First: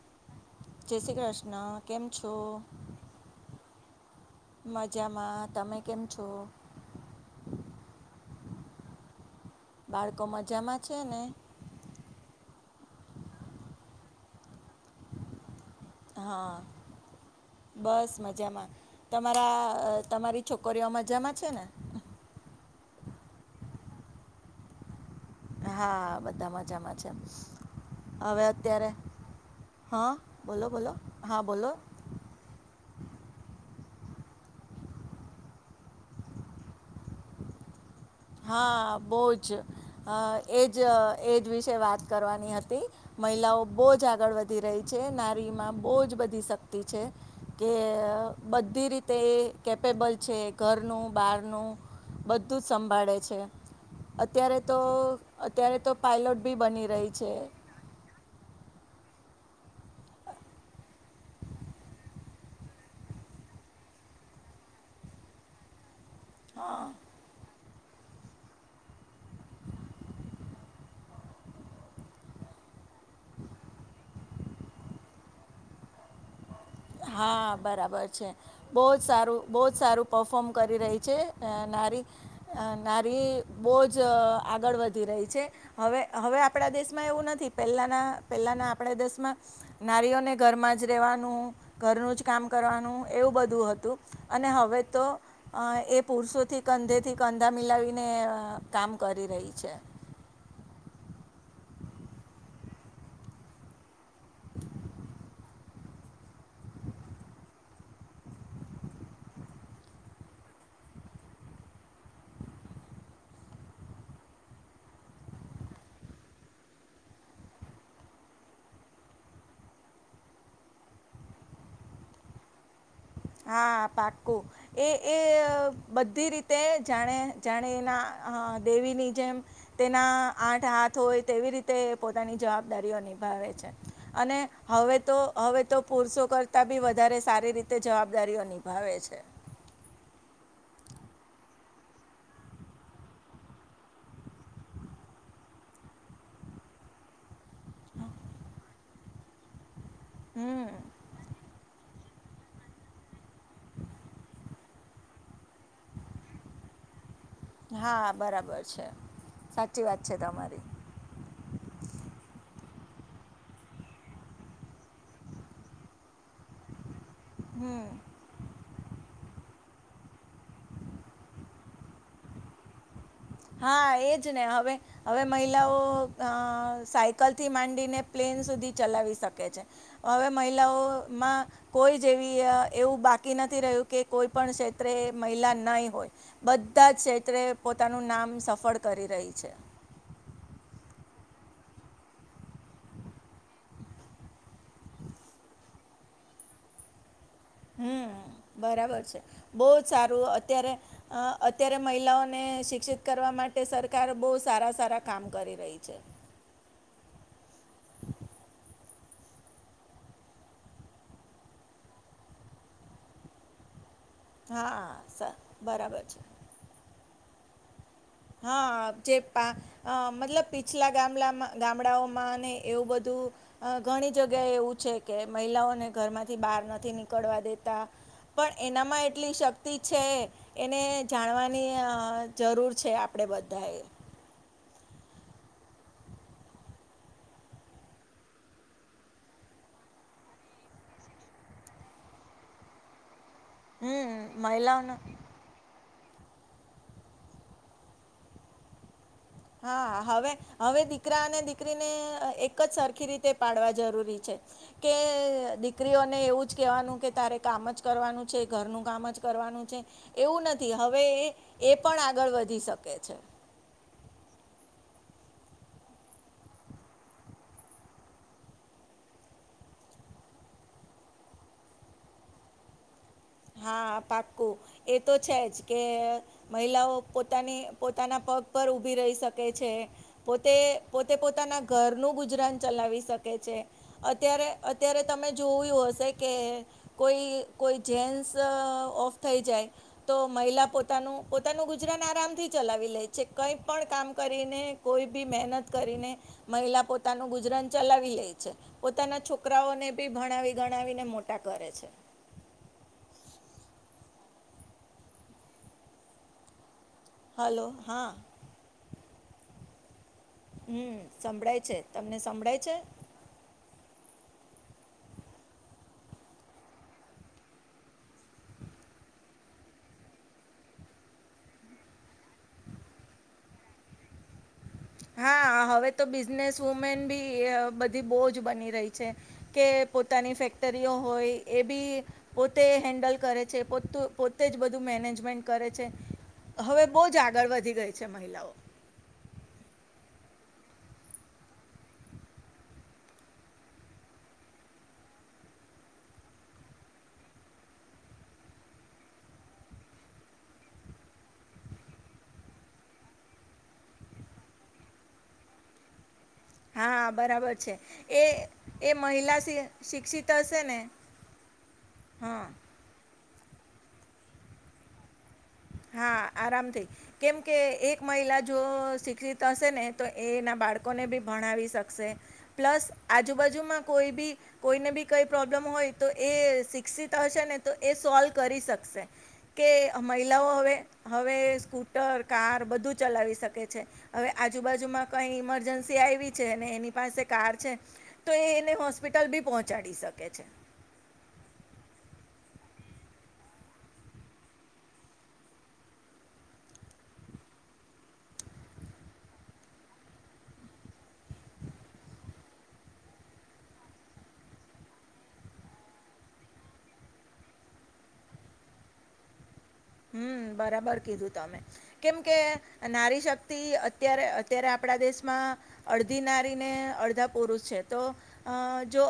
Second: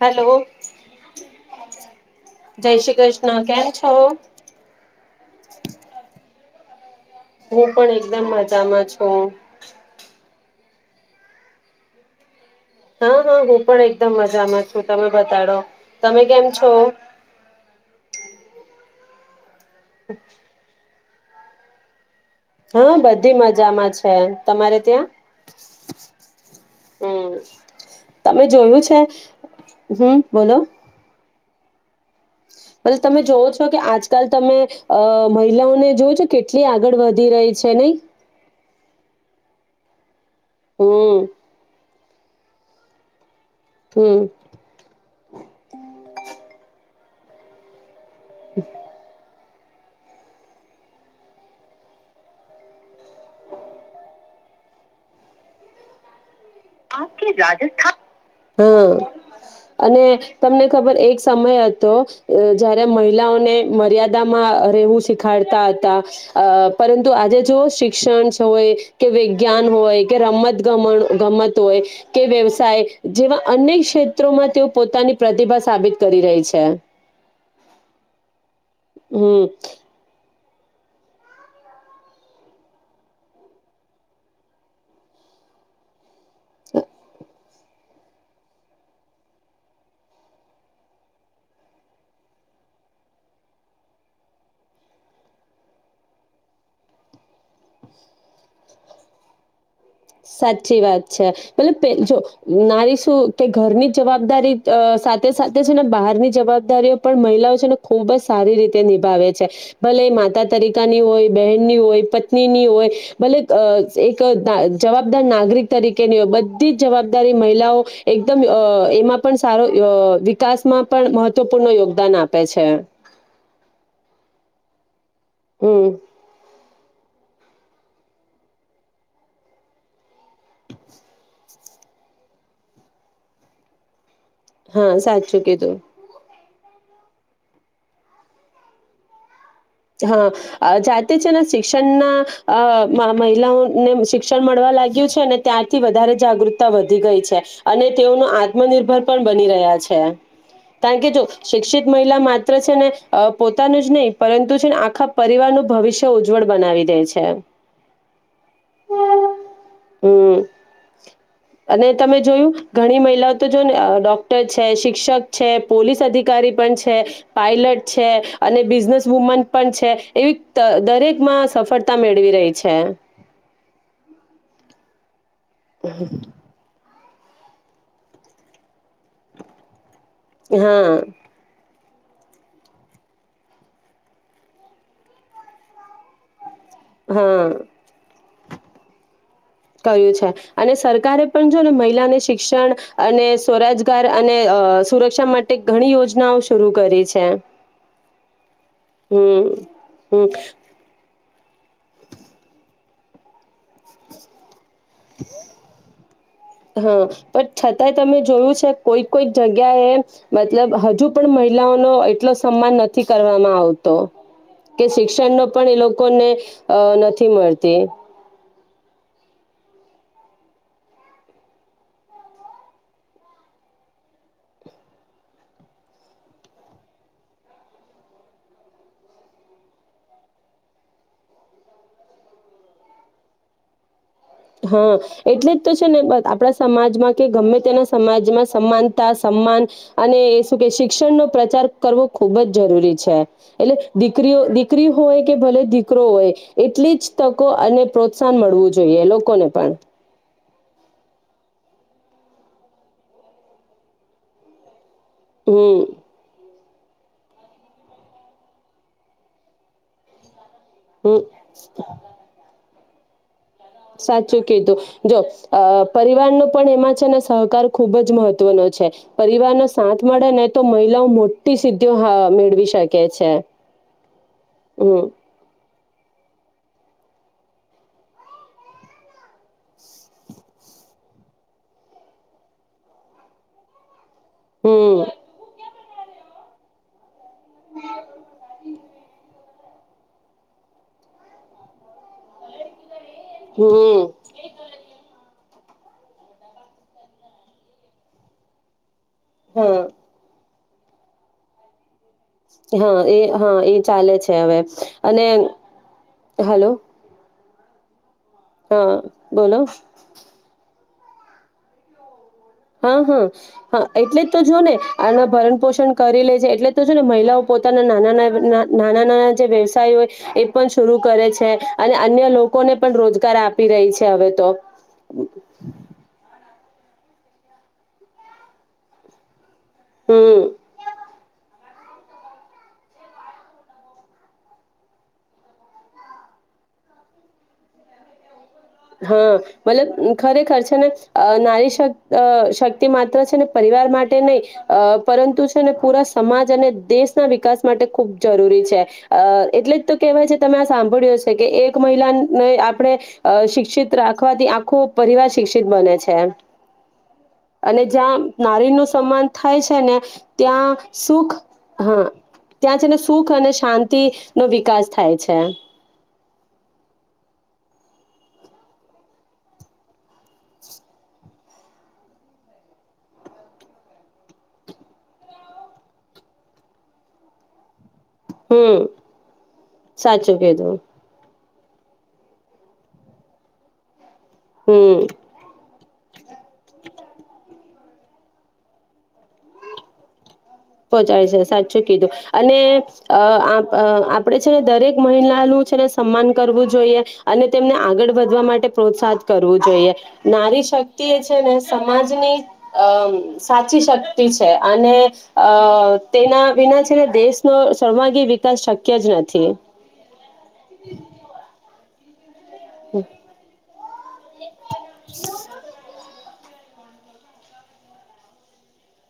Hello જય શ્રી કૃષ્ણ કેમ છો જય શ્રી કૃષ્ણ કેમ છો મજામાં તમે કેમ છો માં છું બાળકો મજામાં છે ને હા હા હું પણ એકદમ મજામાં છું તમે બતાડો તમે કેમ હા છો બસ મજામાં તમારા અ તમારી છોકરીઓમાં જમા છે ને હ બધી મજામાં છે તમારે ત્યાં હા બધા મજામાં છે હમ હવે તમે જોયું અત્યારે છે હા બોલો બોલો હા બલો બ તમે જોવ છો કે આજકાલ તમે અ મહિલાઓને જોવ છો કેટલી આગળ વધી રહી છે નહી હા બહ જ હ એ જ હમ એ જ વિશે વાત કરવાની હતી મહિલાઓ બહુ જ હમ આગળ વધી રહી છે નારી માં બહુ જ બધી શક્તિ છે કે બધી રીતે કેપેબલ છે ઘરનું બહારનું બધું જ સમ ે છે અત્યારે તો અત્યારે તો પાયલોટ ભી બની રહી છે રાજસ્થાન હમ અને તમને ખબર એક સમય હતો જયારે મહિલાઓને મર્યાદામાં રહેવું શીખાડતા હતા અ પરંતુ આજે જો શિક્ષણ હોય કે વિજ્ઞાન હોય કે રમત ગ ગમત હોય કે વ્યવસાય જેવા અનેક ક્ષેત્રોમાં તેઓ પોતાની પ્રતિભા સાબિત કરી રહી છે હા બરાબર છે બહુ જ સારું હમ બહુ સારું પરફોર્મ કરી રહી છે નારી નારી બહુ જ આગળ વધી રહી છે હવે હવે આપણા દેશમાં એવું નથી પહેલાના પહેલાના આપણા દેશમાં નારીઓને ઘરમાં જ રહેવાનું ઘરનું જ કામ કરવાનું એવું બધું હતું અને હવે તો એ પુરુષોથી કંધેથી ક મિલાવીને કામ કરી રહી છે સાચી વાત છે મતલ જો નારી શું કે ઘરમ જવાબદારી સાથે સાથે છે ને બહારની જવાબદારીઓ પણ મહિલાઓ છે ને ખૂબ જ સારી રીતે નિભાવે છે ભલે માતા તરીકાની હોય બહેનની હોય પત્નીની હોય ભલે એક જવાબદાર નાગરિક તરીકેની હોય બધી જ જવાબદારી મહિલાઓ એકદમ એમાં પણ સારો વિકાસમાં પણ મહત્વપૂર્ણ યોગદાન આપે છે હા પાકું એ એ હમ બધી રીતે જાણે જાણે એના દેવીની જેમ તેના આઠ હાથ હોય તેવી રીતે તે પોતાની જવાબદારીઓ નિભાવે છે અને હા હવે તો સાચું હવે કીધું તો પુરસો કર બી વધારે સારી રીતે જવાબદારીઓ નિભાવે છે હા જાતે છે ને શિક્ષણના મહિલાઓને શિક્ષણ મળવા લાગ્યું છે ત્યાારથી વધારે જાગૃતતા વધી ગઈ છે અને તેઓનું આત્મનિર્ભર પણ બની રહ્યા છે ત હમ કે જો શિક્ષિત મહિલા માત્ર છે ને પોતાનું જ નહીં પરંતુ છે ને આખા પરિવારનું ભવિષ્ય ઉજ્જવળ બનાવી દે છે હા બરાબર છે સાચી વાત છે હમ તમારી અને તમે જોયું ઘણી મહિલાઓ તો જો ને ડોક્ટર છે શિક્ષક છે પોલીસ અધિકારી પણ છે પાયલટ હમ છે અને બિઝનેસ વુમન પણ છે એવી દરેકમાં સફળતા મેળવી રહી છે હા એજ ને હવે હવે મહિલાઓ અ સાઈટ કલ થી માંડીને પ્લેન સુધી ચલાવી શકે છે હવે હા મહિલાઓમાં કોઈ જેવી એવું બાકી નથી રહ્યું કે કોઈ પણ ક્ષેત્રે મહિલા નહી હોય બધા જ ક્ષેત્રે હા પોતાનું નામ સફળ કરી રહી છે ક્યું છે અને સરકારે પણ જો ને મહિલાને શિક્ષણ અને સ્વરોજગાર અને સુરક્ષા માટે ઘણી યોજનાઓ શરૂ કરી છે હમ બરાબર છે હમ બહુ જ સારું હમ અત્યારે અ અત્યારે મહિલાઓને શિક્ષિત કરવા માટે સરકાર બહુ સારો હા પણ છતાંય તમે જોયું છે કોઈક કોઈક જગ્યા એ મતલબ હજુ પણ મહિલાઓનો એટલો સન્માન નથી કરવામાં આવતો તો હા કે શિક્ષણ સ- નો પણ એ બરાબર છે લોકોને નથી નથી મળતી હા જે પા મતલબ પીછલા ગામલામાં ગામડાઓમાં ને એવું બધું ઘણી જગ્યાએ એવું છે કે મહિલાઓને ઘરમાંથી બહાર નથી નીકળવા દેતા પણ એનામાં એટલી શક્તિ છે એને જાણવાની જરૂર છે આપ આપણે બધાએ હા એટલે જ તો છે ને આપણા સમાજમાં કે ગમે તેના સમાજમાં સમાનતા સમાન અને શું કે શિક્ષણનો પ્રચાર કરવો ખૂબ જ જરૂરી છે એટલે હમ દીકરીઓ દીકરી મહિલાઓના હોય કે ભલે દીરી દીકરો હોય એટલી જ તકો અને પ્રોત્સાહન મળવું જોઈએ લોક હા હવે હવે દીકરા અને દીકરીને એક જ સરખી રીતે પાડવા જરૂરી છે કે હમ દીકરીઓને એવું જ કેવાનું કે તારે કામ જ કરવાનું છે ઘરનું કામ જ કરવાનું છે એવું નથી હવે હમ એ પણ આગળ વધી શકે કે છે સાચું કીધું જો પરિવાર નુ પણ એમાં છે ને સહકાર ખુબ જ મહત્વનો છે. પરિવાર નો સાથ મળે ને તો મહિલાઓ મોટી સિદ્ધિઓ મેળવી શકે. છે હા પાક્કું એ હમ તો છે જ કે મહિલાઓ પોતાની પોતાના પગ પર ઊભી રહી શકે છે પોતે પોતે પોતાના ઘરનું ગુજરાન ચલાવી શકે છે અત્યારે અત્યારે હમ તમે જોયું હશે હે કે કોઈ. કોઈ જેન્સ અ ઓફ થાઈ જાય તો મહિલા પોતાનું પોતાનું ગુજરાન આરામ થી ચલાવી લે જે કંઈ પણ હમ કામ કરીને કોઈ બી મહેનત કરીને, મહિલા પોતાનું ગુજરન ચલાવી લે છે. પોતાના હા છોકરાઓને બી ભણાવી ગણાવીને મોટા કરે છે. હા એ હા એ ચાલે છે હવે, અને હલો. હલો હા. હા બોલો. હમ સંભળાય છે. સંભળાય છે? હા હા. હા એટલે જ તો જો ને આના ભરણ પોષણ કરી લે છે એટલે તો જો ને મહિલાઓ પોતાના નાના નાના નાના જે વ્યવસાય હોય, એ પણ શરૂ કરે છે, અને અન્ય લોકોને પણ રોજગાર આપી રહી છે હવે તો. હા હવે તો બિઝનેસ વુમેન બી બધી બહુજ બની રહી છે. કે પોતાની હમ ફેક્ટરીઓ હોય. એ બી, પોતે હેન્ડલ કરે છે પો પોતે જ બધું મેનેજમેન્ટ કરે છે, હવે બહુ જ આગળ વધી ગઈ છે મહિલાઓ. હા, મતલબ ખરેખર છે ને નારી શક્ શક્તિ માત્ર છે ને પરિવાર માટે નહી, પરંતુ છે ને પૂરા સમાજ અને દેશના વિકાસ માટે ખૂબ જરૂરી છે, અ એટલે જ તો કેહેવાય છે તમે આ સાંભળ્યો છે કે એક મહિલાને આપણે, શિક્ શિક્ષિત રાખવાથી આખો પરિવાર શિક્ષિત બને છે. હા બરાબર છે. અને જ્યાં એ નારી નું એ સન્માન મહિલા થાય શિ- છે ને, શિક્ષિત હશે ત્યાં ને સુખ હા ત્યાં છે ને સુખ અને શાંતિ નો વિકાસ થાય છે. હા આરામથી, કેમકે એક મહિલા જો શિક્ષિત હશે ને તો એના બાળકોને બી ભણાવી શકશે, પ્લસ આજુબાજુમાં કોઈ બી કોઈને બી કંઈ પ્રોબ્લેમ હોય તો એ શિક્ષિત હશે ને તો એ સોલ્વ કરી હમ શકશે, કે સાચું મહિલાઓ હવે કીધું હવે સ્કૂટર કાર બધું ચલાવી શકે છે. હવે હમ આજુબાજુમાં કઈ ઈમરજન્સી તે આઈવી છે અને એની પાસે કાર છે. તો એ એને હોસ્પિટલ બી પહોંચાડી શકે છે. પહોંચાડ છે સાચું કીધું, અને આપણેે છેને દરેક મહિલાનું છેને સન્માન કરવું જોઈએ, અને તેમને આગળ વધવા માટે પ્રોત્સાહિત કરવું જોઈએ, નારી શક્તિ એ છે ને સમાજની અ સાચી શક્તિ છે, અને અ તેના વિના છે દેશનો સર્માગી વિકાસ શક્ય જ નથી. હમ બરાબર કીધું તમે. કેમ કે નારી શક્તિ અત્યારે અત્યારે આપણા દેશમાં, અડધી ના ડધા પુરુષ છે, તો જો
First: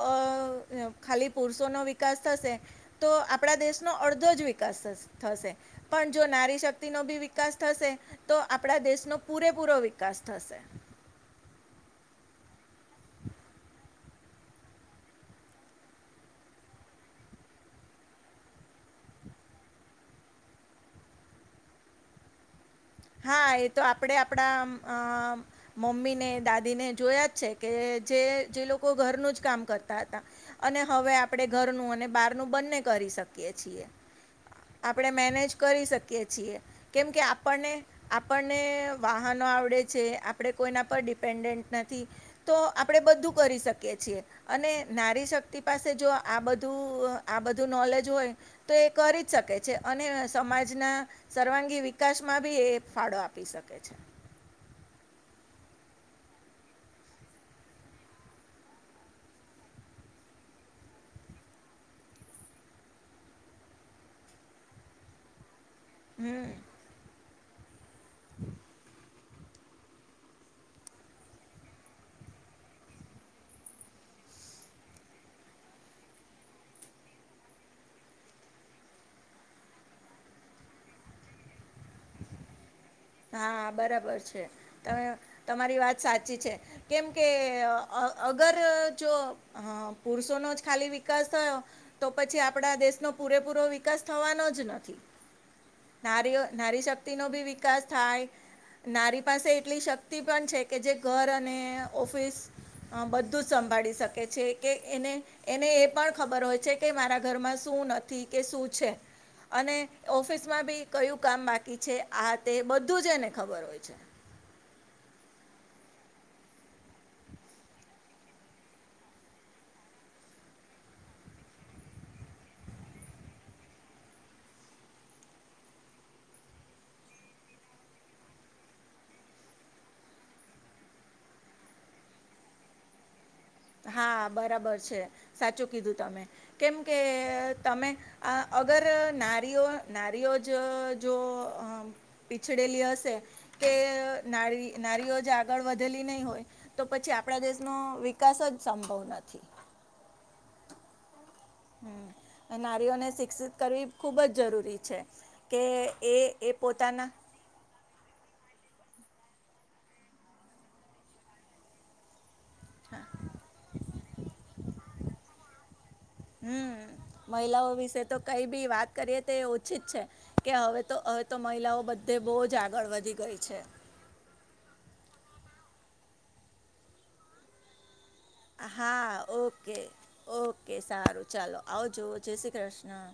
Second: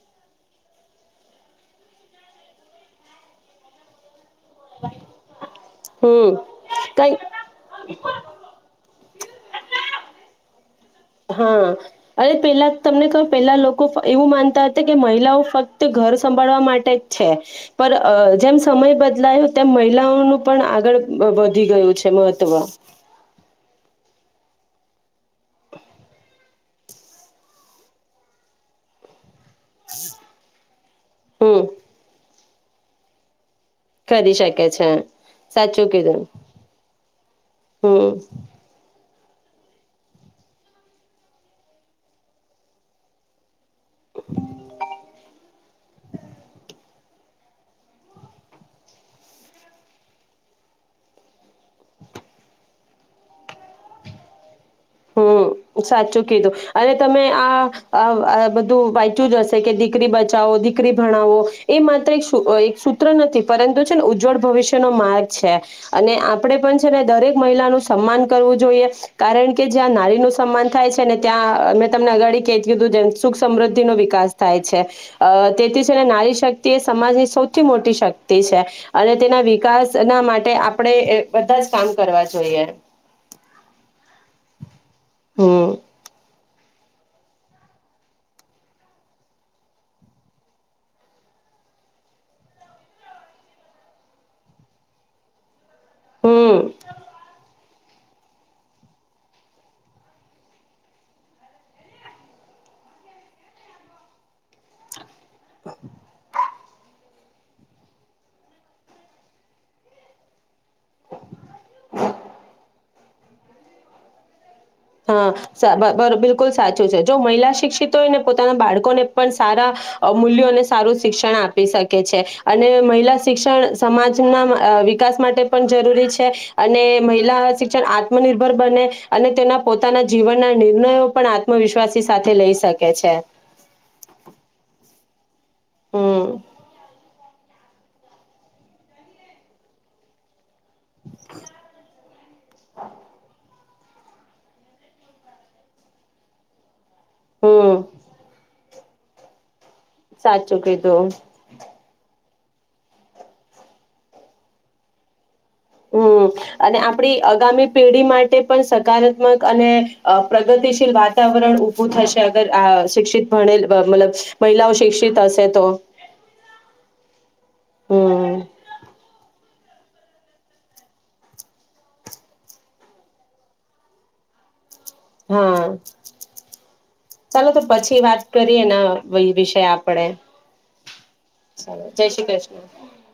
ખાલી પુરષો નો વિકાસ થશે, તો આપણા દેશનો અડધ બધો જ વિકાસ થશે. પણ જો હમ નારી શક્તિ નો કઈ ભી વિકાસ થશે, તો આપણા દેશ દેશનો પૂરેપૂરો વિકાસ થશે. હા, અરે પેલા તમને કહું પેલા લોકો એવું માનતા હતા કે મહિલાઓ ફક્ત ઘર સંભાળવા માટે જ છે પણ જેમ સમય બદલાયો તેમ મહિલાઓનું પણ આગળ વધી ગયું છે. મહત્વ હા એ તો આપડે આપડા મમ્મીને દાદીને જોયા જ છે કે જે જે લોકો ઘરનું જ કરતા હતા અને હવે આપણે હમ ઘરનું બ નું બંન્ને કરી શકે. કરી શકે છે આપણે મેનેજ કરી સાચું કીધું શકીએ છીએ કેમ કે આપણને હમ આપણને વાહનો આવડે છે આપણે કોઈના પર ડિપેન્ડન્ટ નથી તો આપણે બધું કરી શકીએ છીએ અને નારી શક્તિ પાસે જો આ બધું આ બધું નોલેજ હોય તો એ કરી જ શકે છે અને સમાજના સર્વાંગી વિકાસમાં બી એ ફાળો આપી શકે છે હમ સાચું કીધું અને તમે આ બધું વાંચું જ હશે કે દીકરી બચાવો દીકરી ભણાવો એ માત્ર એક એક સૂત્ર નથી પરંતુ છે ને ઉજ્જવળ ભવિષ્ય નો માર્ગ છે અને હમ આપડે પણ છે ને દરેક મહિલાનું સન્માન કરવું જોઈએ કારણ કે કે જ્યાં નારીનુંું સન્માન થાય છે ને ત્યાં મેં તમને અગાડી કેતી હતું જે સુખ સમૃદ્ધિ નો વિકાસ થાય છે તેથી છે ને નારી શક્તિ એ સમાજની સૌથી મોટી શક્તિ છે અને તેના વિકાસ ના માટે આપણે બધા જ કામ કરવા જોઈએ હા બરાબર છે તમે હમ તમારી વાત સાચી છે કેમ કે અગર જો પુરુષોનોો જ ખાલી વિકાસ થયો તો પછી આપણા દેશનો પૂરેપૂરો વિકાસ થવાનો જ નથી નારીઓ હમ નારી શક્તિ નો ભી વિકાસ થાય નારી પાસે એટલી શક્તિ પણ છે કે જે ઘર અને ઓફિસ બધું જ સંભાળી શકે છે કે એને એને એ પણ ખબર હોય છે કે મારા ઘરમાં શું નથી કે શું છે અને ઓફિસમાં બી કયું કામ બાકી છે આ તે બધું જ એને ખબર હોય છે હા બિલકુલ સાચું છે જો મહિલા શિક્ષિતોયને પોતાના બાળકોને પણ સારા મૂલ્યો અને સારું શિક્ષણ આપી શકે છે અને મહિલા શિક્ષણ સમાજના વિકાસ માટે પણ જરૂરી છે અને મહિલા શિક્ષણ આત્મનિર્ભર બને અને તેના પોતાના જીવનના નિર્ણયો પણ આત્મવિશ્વાસી સાથે લઈ શકે છે હા બરાબર છે સાચું કીધું તમે હમ કેમ કે તમે આ અગર નારીઓ નારીઓ જો પીછડેલી હશે કે નારી નારીઓ જ આગળ વધેલી નહી હોય તો પછી આપણા દેશનો હમ સંભવ નથી. સાચું કીધું હમ નારીઓને શિક્ષિત કરવી ખૂબ જ જરૂરી છે કે હમ એ એ અને પોતાના આપડી આગામી પેઢી માટે પણ સકારાત્મક અને પ્રગતિશીલ વાતાવરણ ઉભું થશે શ મહલા શિક્ષિત હશે તો હમ મહિલાઓ વિશે તો હમ કઈ બી વાત કરીએ તે છે કે હવે તો હવે તો મહિલાઓ બધે બહુ જ આગળ વધી ગઈ છે હા ચાલો તો પછી વાત કરીએ એના હા વિષય ઓકે આપણે ઓકે સારું ચાલો આવજ જય શ્રી કૃષ્ણ